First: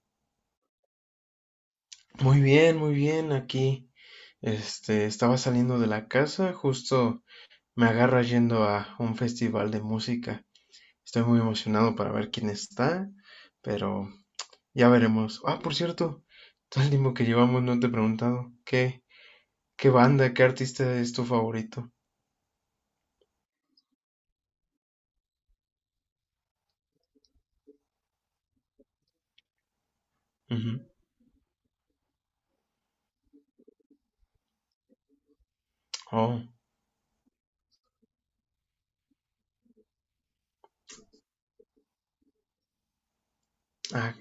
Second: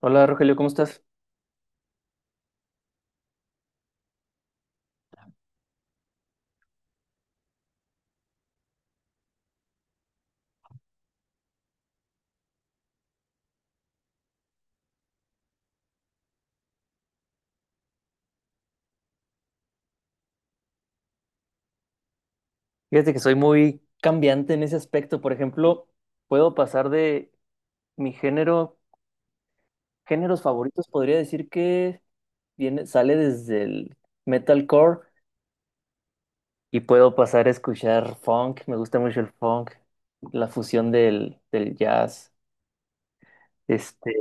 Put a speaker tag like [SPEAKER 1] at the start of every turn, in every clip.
[SPEAKER 1] Hola Rogelio, ¿cómo estás?
[SPEAKER 2] Muy bien, muy bien. Aquí, estaba saliendo de la casa, justo me agarra yendo a un festival de música. Estoy muy emocionado para ver quién está, pero ya veremos. Ah, por cierto, todo el tiempo que llevamos no te he preguntado qué banda, qué artista es tu favorito.
[SPEAKER 1] Fíjate que soy muy cambiante en ese aspecto. Por ejemplo, puedo pasar de mi género, géneros
[SPEAKER 2] Ujú.
[SPEAKER 1] favoritos, podría decir que viene, sale desde el metalcore
[SPEAKER 2] Oh,
[SPEAKER 1] y puedo pasar a escuchar funk. Me gusta mucho el funk, la fusión del jazz. Este,
[SPEAKER 2] ah,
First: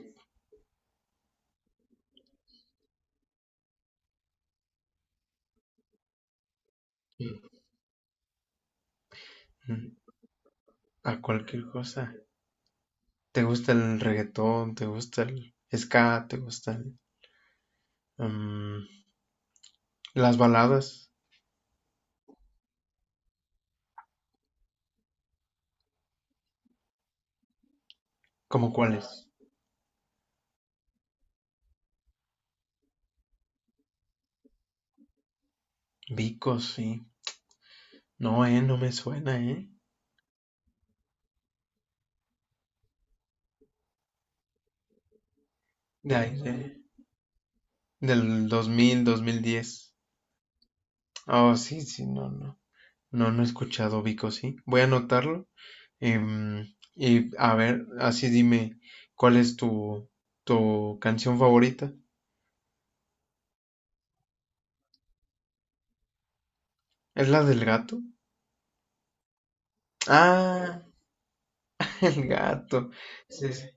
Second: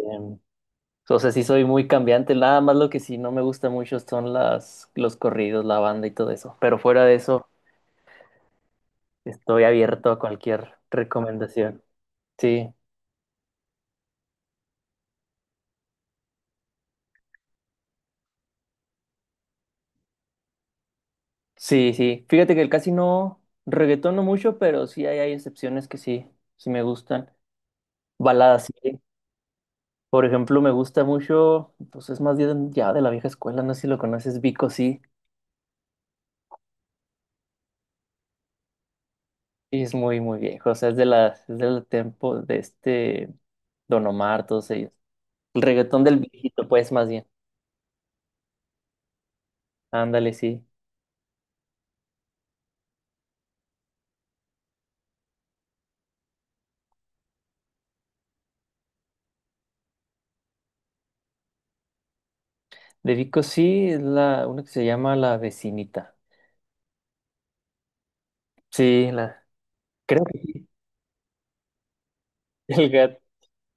[SPEAKER 1] o sea, sí soy muy cambiante. Nada más lo que sí no me gusta mucho son las, los corridos, la banda y todo eso. Pero fuera de eso, estoy
[SPEAKER 2] mm,
[SPEAKER 1] abierto a cualquier
[SPEAKER 2] a cualquier
[SPEAKER 1] recomendación.
[SPEAKER 2] cosa.
[SPEAKER 1] Sí.
[SPEAKER 2] ¿Te gusta el reggaetón? ¿Te gusta el ska? ¿Te gustan las baladas?
[SPEAKER 1] Sí, sí. Fíjate que el casi no reggaetón no mucho, pero sí hay excepciones que sí, sí me gustan. Baladas,
[SPEAKER 2] ¿Cómo
[SPEAKER 1] sí.
[SPEAKER 2] cuáles?
[SPEAKER 1] Por ejemplo, me gusta mucho, pues es más bien ya de la vieja escuela, no sé si lo conoces, Vico sí.
[SPEAKER 2] Vico, sí. No, no me suena, eh.
[SPEAKER 1] Y es muy, muy viejo. O sea, es de la, es del tiempo de este Don Omar, todos ellos. El reggaetón
[SPEAKER 2] De
[SPEAKER 1] del
[SPEAKER 2] ahí,
[SPEAKER 1] viejito, pues, más bien.
[SPEAKER 2] del 2000, 2010.
[SPEAKER 1] Ándale, sí.
[SPEAKER 2] Oh, sí, sí, no, no. No, no he escuchado Vico, sí. Voy a anotarlo. em, y a ver, así dime, ¿cuál es tu, tu canción favorita?
[SPEAKER 1] De Vico sí, es la, una que se llama La Vecinita.
[SPEAKER 2] ¿Es la del gato?
[SPEAKER 1] Sí, la, creo que sí.
[SPEAKER 2] Ah, el
[SPEAKER 1] El
[SPEAKER 2] gato.
[SPEAKER 1] gato.
[SPEAKER 2] Sí, sí.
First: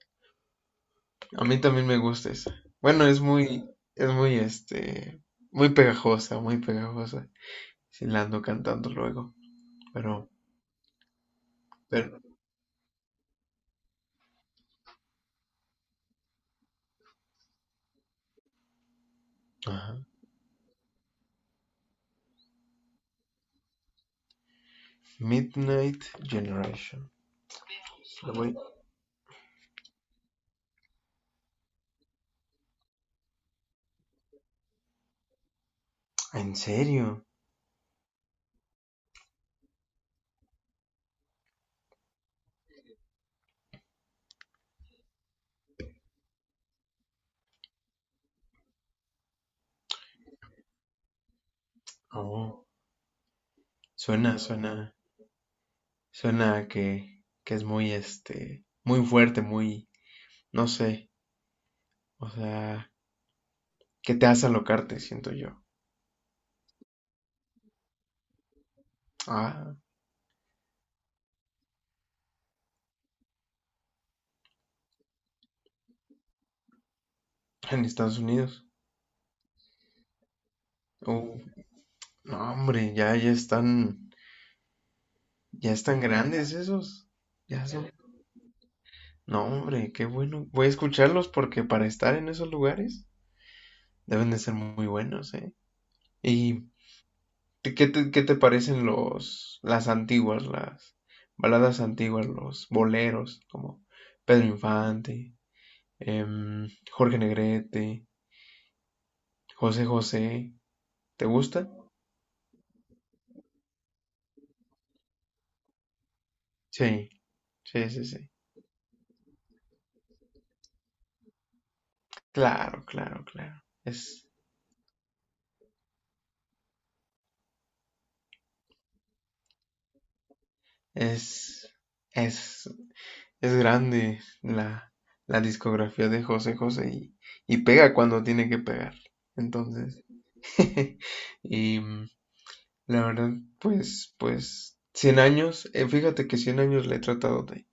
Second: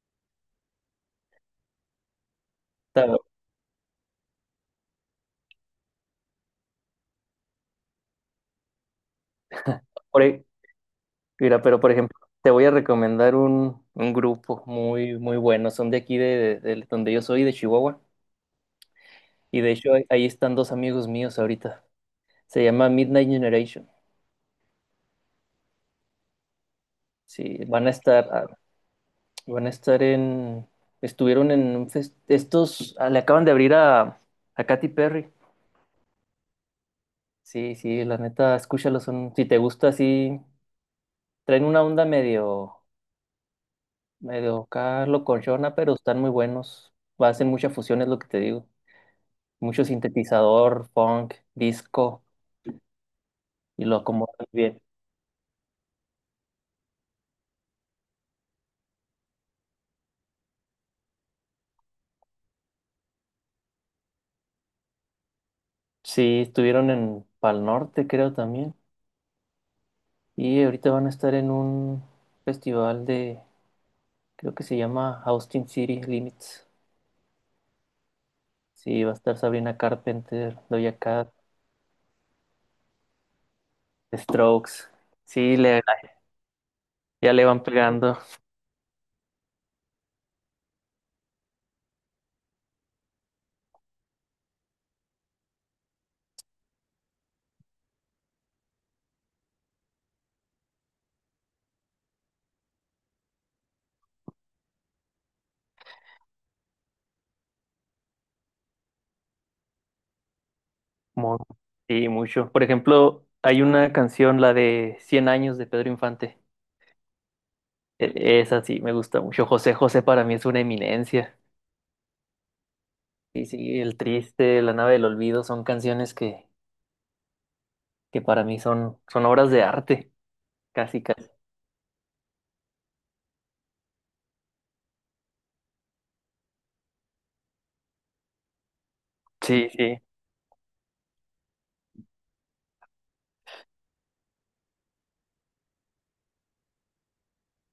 [SPEAKER 2] A mí también me gusta esa. Bueno, es muy, muy pegajosa, muy pegajosa. Sí, la ando cantando luego,
[SPEAKER 1] Por,
[SPEAKER 2] pero,
[SPEAKER 1] e Mira, pero por ejemplo,
[SPEAKER 2] pero,
[SPEAKER 1] te voy a recomendar un grupo muy, muy bueno. Son de aquí, de donde yo soy, de Chihuahua. Y de hecho, ahí
[SPEAKER 2] ajá.
[SPEAKER 1] ahí están dos amigos míos ahorita. Se llama Midnight Generation.
[SPEAKER 2] Midnight Generation.
[SPEAKER 1] Sí, van a estar, van a estar en, estuvieron en un fest- estos, le acaban de abrir a Katy Perry.
[SPEAKER 2] ¿En serio?
[SPEAKER 1] Sí, sí, la neta, escúchalo. Son, si te gusta, sí, traen una onda medio, medio acá locochona, pero están muy buenos. Hacen mucha fusión, es lo que te digo. Mucho sintetizador, funk, disco,
[SPEAKER 2] Oh,
[SPEAKER 1] y lo
[SPEAKER 2] suena,
[SPEAKER 1] acomodan bien.
[SPEAKER 2] suena, suena que es muy, muy fuerte, muy, no sé, o sea, que te hace alocarte, siento yo.
[SPEAKER 1] Sí, estuvieron en Pal Norte, creo también,
[SPEAKER 2] Ah,
[SPEAKER 1] y ahorita van a estar en un festival de, creo que se llama Austin City Limits.
[SPEAKER 2] en Estados Unidos.
[SPEAKER 1] Sí, va a estar Sabrina Carpenter, Doja Cat,
[SPEAKER 2] Oh, no, hombre, ya,
[SPEAKER 1] The Strokes. Sí,
[SPEAKER 2] ya
[SPEAKER 1] le-
[SPEAKER 2] están grandes esos.
[SPEAKER 1] ya le van
[SPEAKER 2] Ya son.
[SPEAKER 1] pegando.
[SPEAKER 2] No, hombre, qué bueno. Voy a escucharlos porque para estar en esos lugares deben de ser muy buenos, ¿eh? Y ¿te- ¿qué qué te parecen las antiguas, las baladas antiguas, los boleros, como Pedro Infante, Jorge Negrete, José José? ¿Te
[SPEAKER 1] mo-
[SPEAKER 2] gusta?
[SPEAKER 1] Sí, mucho. Por ejemplo, hay una canción, la de 100 años de Pedro Infante.
[SPEAKER 2] Sí, sí, sí, sí.
[SPEAKER 1] Esa sí, me gusta mucho. José José para mí es una eminencia.
[SPEAKER 2] Claro, claro,
[SPEAKER 1] Sí,
[SPEAKER 2] claro.
[SPEAKER 1] sí, El Triste, La Nave del Olvido son canciones que para mí son, son obras de arte, casi, casi.
[SPEAKER 2] Es, es, es grande la discografía de José José y pega cuando tiene que pegar.
[SPEAKER 1] Sí, sí.
[SPEAKER 2] Entonces, y, la verdad, pues, pues, 100 años, fíjate que 100 años le he tratado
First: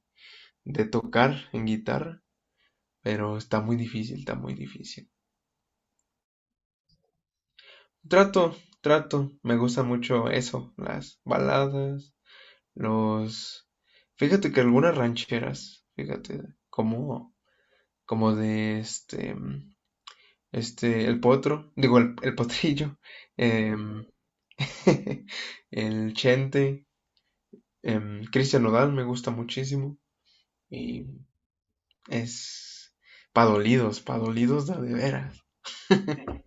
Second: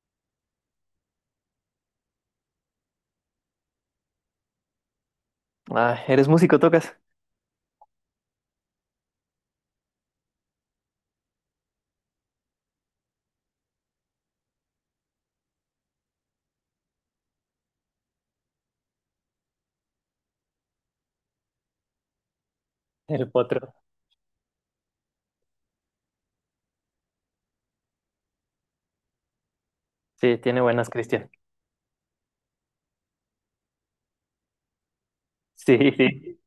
[SPEAKER 2] de tocar en guitarra, pero está muy difícil, está muy difícil.
[SPEAKER 1] Ah, ¿eres músico, tocas?
[SPEAKER 2] Trato, trato, me gusta mucho eso, las baladas, los... Fíjate que algunas rancheras, fíjate, como, como de el potro, digo, el potrillo,
[SPEAKER 1] El potro.
[SPEAKER 2] em, el chente, Cristian Nodal me gusta muchísimo
[SPEAKER 1] Sí, tiene buenas,
[SPEAKER 2] y
[SPEAKER 1] Cristian.
[SPEAKER 2] es pa' dolidos de veras.
[SPEAKER 1] Sí, sí.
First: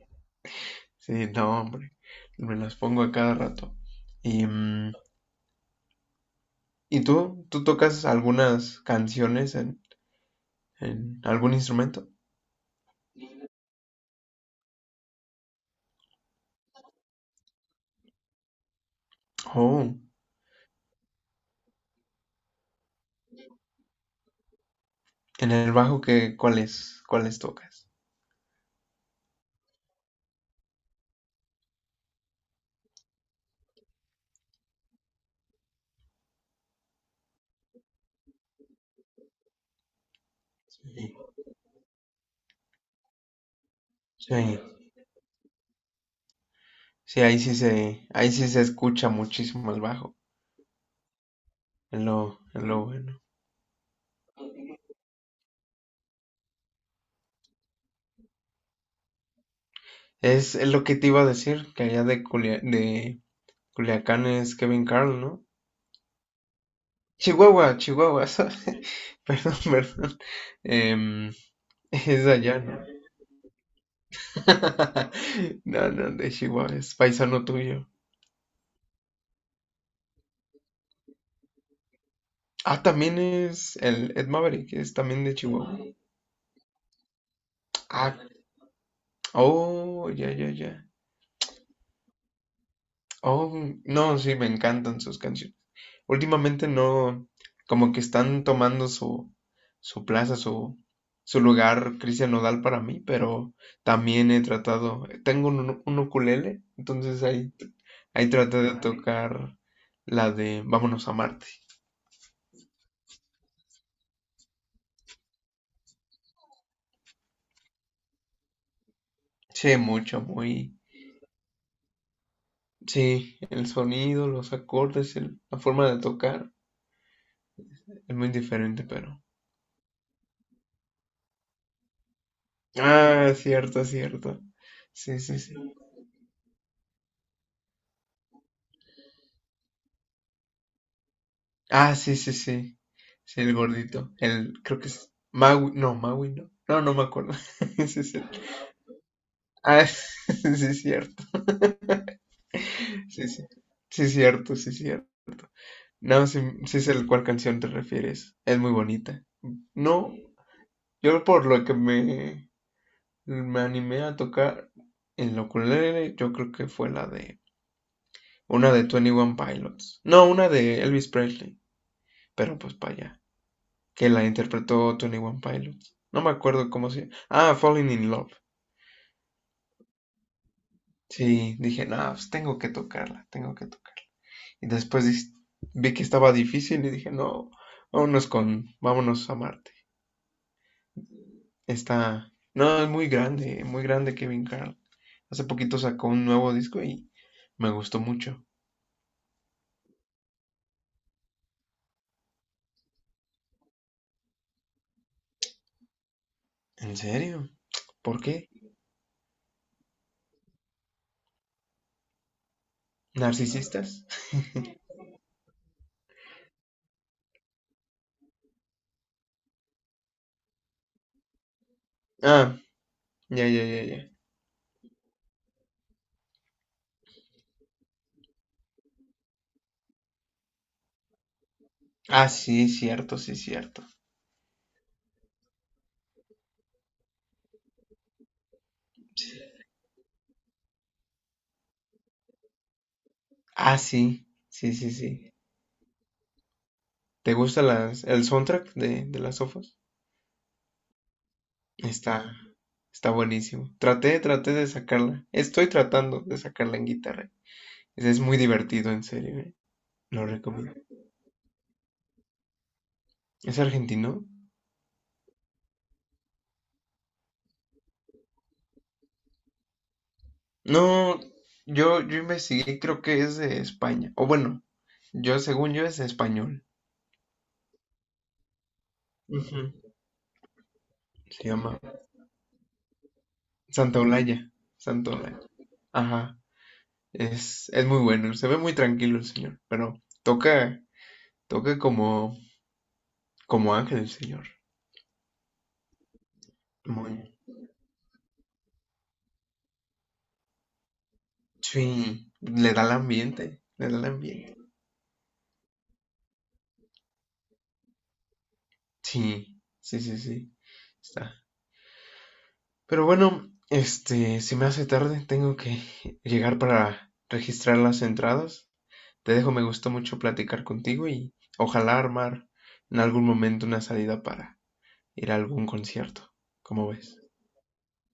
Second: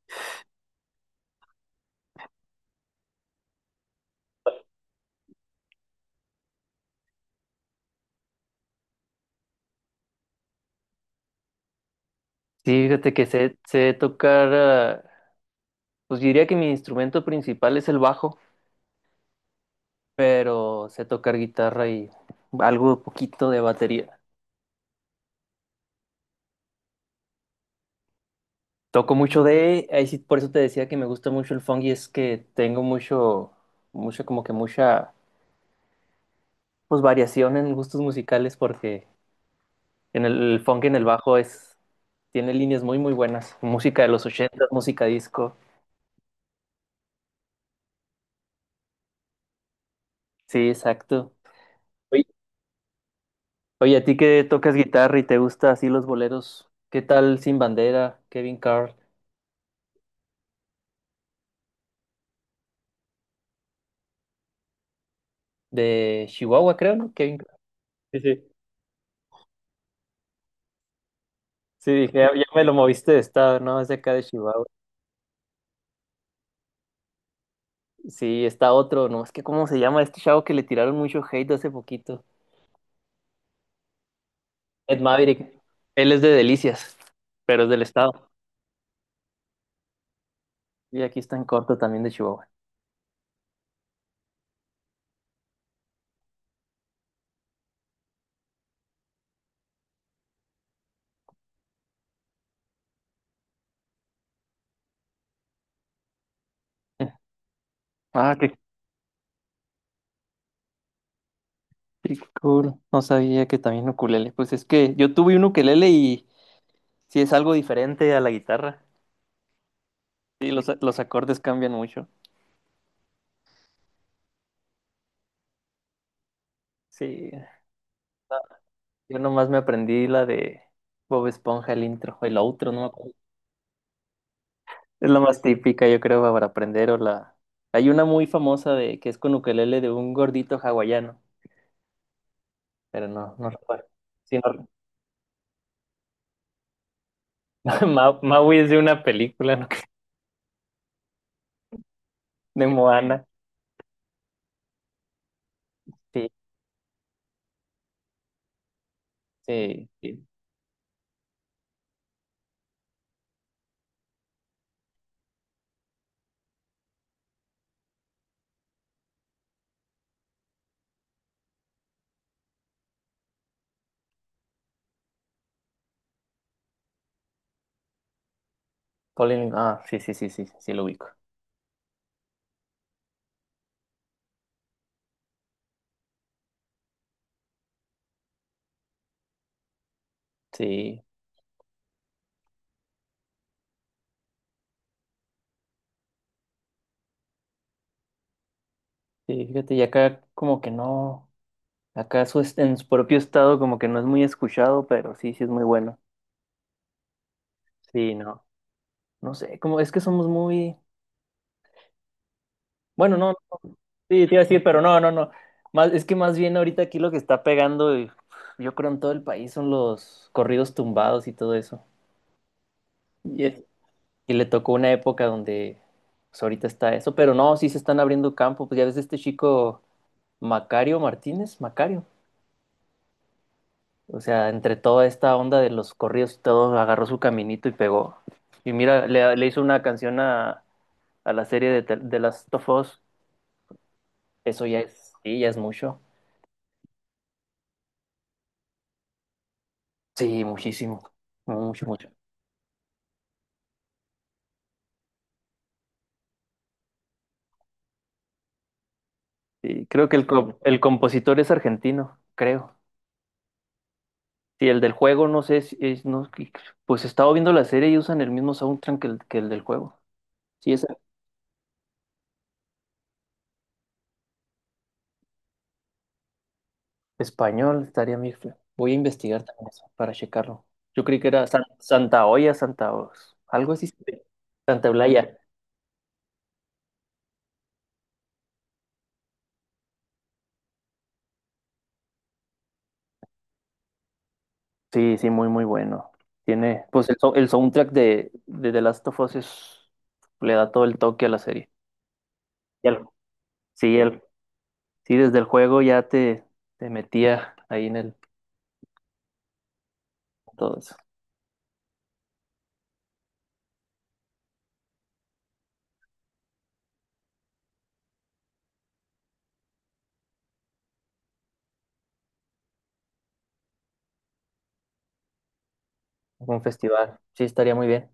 [SPEAKER 2] Sí, no, hombre. Me las pongo a cada rato. Y, mm, ¿y tú? ¿Tú tocas algunas canciones en algún instrumento?
[SPEAKER 1] Sí, fíjate que sé tocar, pues diría que mi instrumento principal es el bajo,
[SPEAKER 2] Oh,
[SPEAKER 1] pero sé tocar guitarra y algo poquito de batería.
[SPEAKER 2] en el bajo qué ¿cuáles tocas?
[SPEAKER 1] Toco mucho de, ahí sí, por eso te decía que me gusta mucho el funk y es que tengo mucho, mucho como que mucha pues variación en gustos musicales porque en el funk y en el
[SPEAKER 2] Sí.
[SPEAKER 1] bajo es tiene líneas muy muy buenas, música de los
[SPEAKER 2] Sí,
[SPEAKER 1] 80, música disco.
[SPEAKER 2] sí, ahí sí se escucha muchísimo el bajo.
[SPEAKER 1] Sí, exacto. Oye,
[SPEAKER 2] Es lo bueno.
[SPEAKER 1] oye, a ti que tocas guitarra y te gusta así los boleros, ¿qué tal Sin Bandera, Kevin Carl
[SPEAKER 2] Es lo que te iba a decir, que allá de, de Culiacán es Kevin Carl, ¿no?
[SPEAKER 1] de Chihuahua, creo, ¿no? Kevin Carl.
[SPEAKER 2] Chihuahua,
[SPEAKER 1] Sí,
[SPEAKER 2] Chihuahua,
[SPEAKER 1] sí.
[SPEAKER 2] sorry. Perdón, perdón. Em,
[SPEAKER 1] Sí, dije,
[SPEAKER 2] es
[SPEAKER 1] ya,
[SPEAKER 2] de
[SPEAKER 1] ya
[SPEAKER 2] allá,
[SPEAKER 1] me lo
[SPEAKER 2] ¿no?
[SPEAKER 1] moviste de estado, ¿no? Es de acá de Chihuahua.
[SPEAKER 2] No, no, de Chihuahua, es paisano tuyo.
[SPEAKER 1] Sí, está otro, ¿no? Es que ¿cómo se llama este chavo que le tiraron mucho hate hace poquito?
[SPEAKER 2] Ah, también es el Ed Maverick, es
[SPEAKER 1] Ed
[SPEAKER 2] también de
[SPEAKER 1] Maverick.
[SPEAKER 2] Chihuahua.
[SPEAKER 1] Él es de Delicias, pero es del
[SPEAKER 2] Ah,
[SPEAKER 1] estado.
[SPEAKER 2] oh, ya, ya, ya.
[SPEAKER 1] Y aquí está en corto también de Chihuahua.
[SPEAKER 2] Oh, no, sí, me encantan sus canciones. Últimamente no, como que están tomando su, su plaza, su lugar Cristian Nodal para mí, pero también he tratado, tengo un ukulele,
[SPEAKER 1] Eh,
[SPEAKER 2] entonces ahí, ahí
[SPEAKER 1] Ah, qué,
[SPEAKER 2] traté de tocar la de Vámonos a Marte.
[SPEAKER 1] qué cool. No sabía que también ukulele. Pues es que yo tuve un ukelele y sí es algo diferente a la guitarra.
[SPEAKER 2] Sí, mucho,
[SPEAKER 1] Sí, los,
[SPEAKER 2] muy...
[SPEAKER 1] los acordes cambian mucho.
[SPEAKER 2] Sí, el sonido, los acordes, la forma de tocar
[SPEAKER 1] Sí,
[SPEAKER 2] es muy diferente,
[SPEAKER 1] yo
[SPEAKER 2] pero...
[SPEAKER 1] nomás me aprendí la de Bob Esponja, el intro, el outro, no me acuerdo.
[SPEAKER 2] Ah, cierto, cierto.
[SPEAKER 1] Es la
[SPEAKER 2] Sí, sí,
[SPEAKER 1] más
[SPEAKER 2] sí.
[SPEAKER 1] típica, yo creo, para aprender o la... Hay una muy famosa de que es con ukelele de un gordito hawaiano,
[SPEAKER 2] Ah, sí, sí, sí.
[SPEAKER 1] pero no,
[SPEAKER 2] Sí,
[SPEAKER 1] no
[SPEAKER 2] el
[SPEAKER 1] recuerdo.
[SPEAKER 2] gordito.
[SPEAKER 1] Sí,
[SPEAKER 2] El,
[SPEAKER 1] no...
[SPEAKER 2] creo que es Maui. No, Maui no. No, no me acuerdo. Sí, sí.
[SPEAKER 1] Maui es de una película, ¿no?
[SPEAKER 2] Ah, sí, es cierto.
[SPEAKER 1] De Moana.
[SPEAKER 2] Sí, sí. Sí, es cierto, sí, es cierto. No,
[SPEAKER 1] Sí,
[SPEAKER 2] sí, sí sé a cuál canción te refieres. Es muy bonita.
[SPEAKER 1] sí,
[SPEAKER 2] No,
[SPEAKER 1] sí.
[SPEAKER 2] yo por lo que me animé a tocar en la ukulele, yo creo que fue la de una de Twenty One Pilots. No, una de Elvis Presley. Pero pues para allá, que la interpretó Tony One Pilots. No me acuerdo cómo se llama. Ah, Falling in Love.
[SPEAKER 1] Colin, ah, sí, sí, sí, sí, sí lo ubico.
[SPEAKER 2] Sí, dije, no, pues tengo que tocarla, tengo que tocarla. Y después vi que estaba difícil y dije, no, vámonos a Marte.
[SPEAKER 1] Sí,
[SPEAKER 2] Está, no, es muy grande Kevin Carl. Hace poquito sacó un nuevo disco y me gustó mucho.
[SPEAKER 1] sí, fíjate, y acá como que no, acá su est- en su propio estado como que no es muy escuchado, pero sí, sí es muy bueno.
[SPEAKER 2] ¿En serio?
[SPEAKER 1] Sí,
[SPEAKER 2] ¿Por
[SPEAKER 1] no,
[SPEAKER 2] qué?
[SPEAKER 1] no sé, como es que somos muy, bueno, no,
[SPEAKER 2] ¿Narcisistas?
[SPEAKER 1] sí, te iba a decir, pero no, no, no, más, es que más bien ahorita aquí lo que está pegando, y, yo creo en todo el país son los corridos tumbados y todo eso.
[SPEAKER 2] Ah,
[SPEAKER 1] Y,
[SPEAKER 2] ya, ya,
[SPEAKER 1] es-
[SPEAKER 2] ya, ya.
[SPEAKER 1] y le tocó una época donde, pues ahorita está eso, pero no, sí se están abriendo campo, pues ya ves este chico Macario Martínez, Macario.
[SPEAKER 2] Ah, sí, cierto, sí, cierto.
[SPEAKER 1] O sea, entre toda esta onda de los corridos y todo, agarró su caminito y pegó. Y mira, le hizo una canción a la serie de, las de Last of Us.
[SPEAKER 2] Ah, sí,
[SPEAKER 1] Eso
[SPEAKER 2] sí,
[SPEAKER 1] ya
[SPEAKER 2] sí,
[SPEAKER 1] es,
[SPEAKER 2] sí.
[SPEAKER 1] sí, ya es mucho.
[SPEAKER 2] ¿Te gusta el soundtrack de las sofas?
[SPEAKER 1] Sí, muchísimo. Mucho, mucho.
[SPEAKER 2] Está, está buenísimo. Traté, traté de sacarla. Estoy tratando de sacarla en guitarra. Es muy divertido, en serio, ¿eh?
[SPEAKER 1] Sí, creo que
[SPEAKER 2] Lo recomiendo.
[SPEAKER 1] el compositor es argentino, creo.
[SPEAKER 2] ¿Es argentino?
[SPEAKER 1] Sí, el del juego, no sé si es, no, que- pues he estado viendo la serie y usan el mismo soundtrack que que el del juego. Sí, es
[SPEAKER 2] No, yo investigué, creo que es de España. O bueno, yo según yo es español.
[SPEAKER 1] Español estaría Mirfla. Voy a investigar también
[SPEAKER 2] Ujú.
[SPEAKER 1] eso para checarlo. Yo creí que
[SPEAKER 2] Se
[SPEAKER 1] era San-
[SPEAKER 2] llama
[SPEAKER 1] Santa Olla, Santa Os- algo así. Sí.
[SPEAKER 2] Santa Olaya.
[SPEAKER 1] Santa
[SPEAKER 2] Santa
[SPEAKER 1] Eulaya.
[SPEAKER 2] Olaya. Ajá. Es muy bueno. Se ve muy tranquilo el señor. Pero toca, toca como, como ángel el señor.
[SPEAKER 1] Sí, sí, muy, muy bueno. Tiene, pues
[SPEAKER 2] Muy,
[SPEAKER 1] el soundtrack de The Last of Us es- le da todo el toque a la serie.
[SPEAKER 2] sí, le da
[SPEAKER 1] Y
[SPEAKER 2] el
[SPEAKER 1] al-
[SPEAKER 2] ambiente, le
[SPEAKER 1] sí,
[SPEAKER 2] da el
[SPEAKER 1] el,
[SPEAKER 2] ambiente.
[SPEAKER 1] sí, desde el juego ya te metía ahí en el
[SPEAKER 2] Sí, sí, sí, sí,
[SPEAKER 1] todo eso.
[SPEAKER 2] está. Pero bueno, este, se me hace tarde, tengo que llegar para registrar las entradas. Te dejo, me gustó mucho platicar contigo y ojalá armar en algún momento una salida para ir a algún concierto.
[SPEAKER 1] Un
[SPEAKER 2] ¿Cómo
[SPEAKER 1] festival.
[SPEAKER 2] ves?
[SPEAKER 1] Sí, estaría muy bien.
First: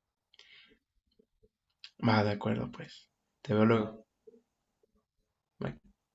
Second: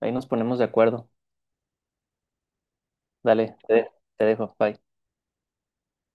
[SPEAKER 1] Ahí nos ponemos de acuerdo.
[SPEAKER 2] Va, de acuerdo, pues. Te
[SPEAKER 1] Dale,
[SPEAKER 2] veo luego.
[SPEAKER 1] te dejo. Bye.
[SPEAKER 2] Bye.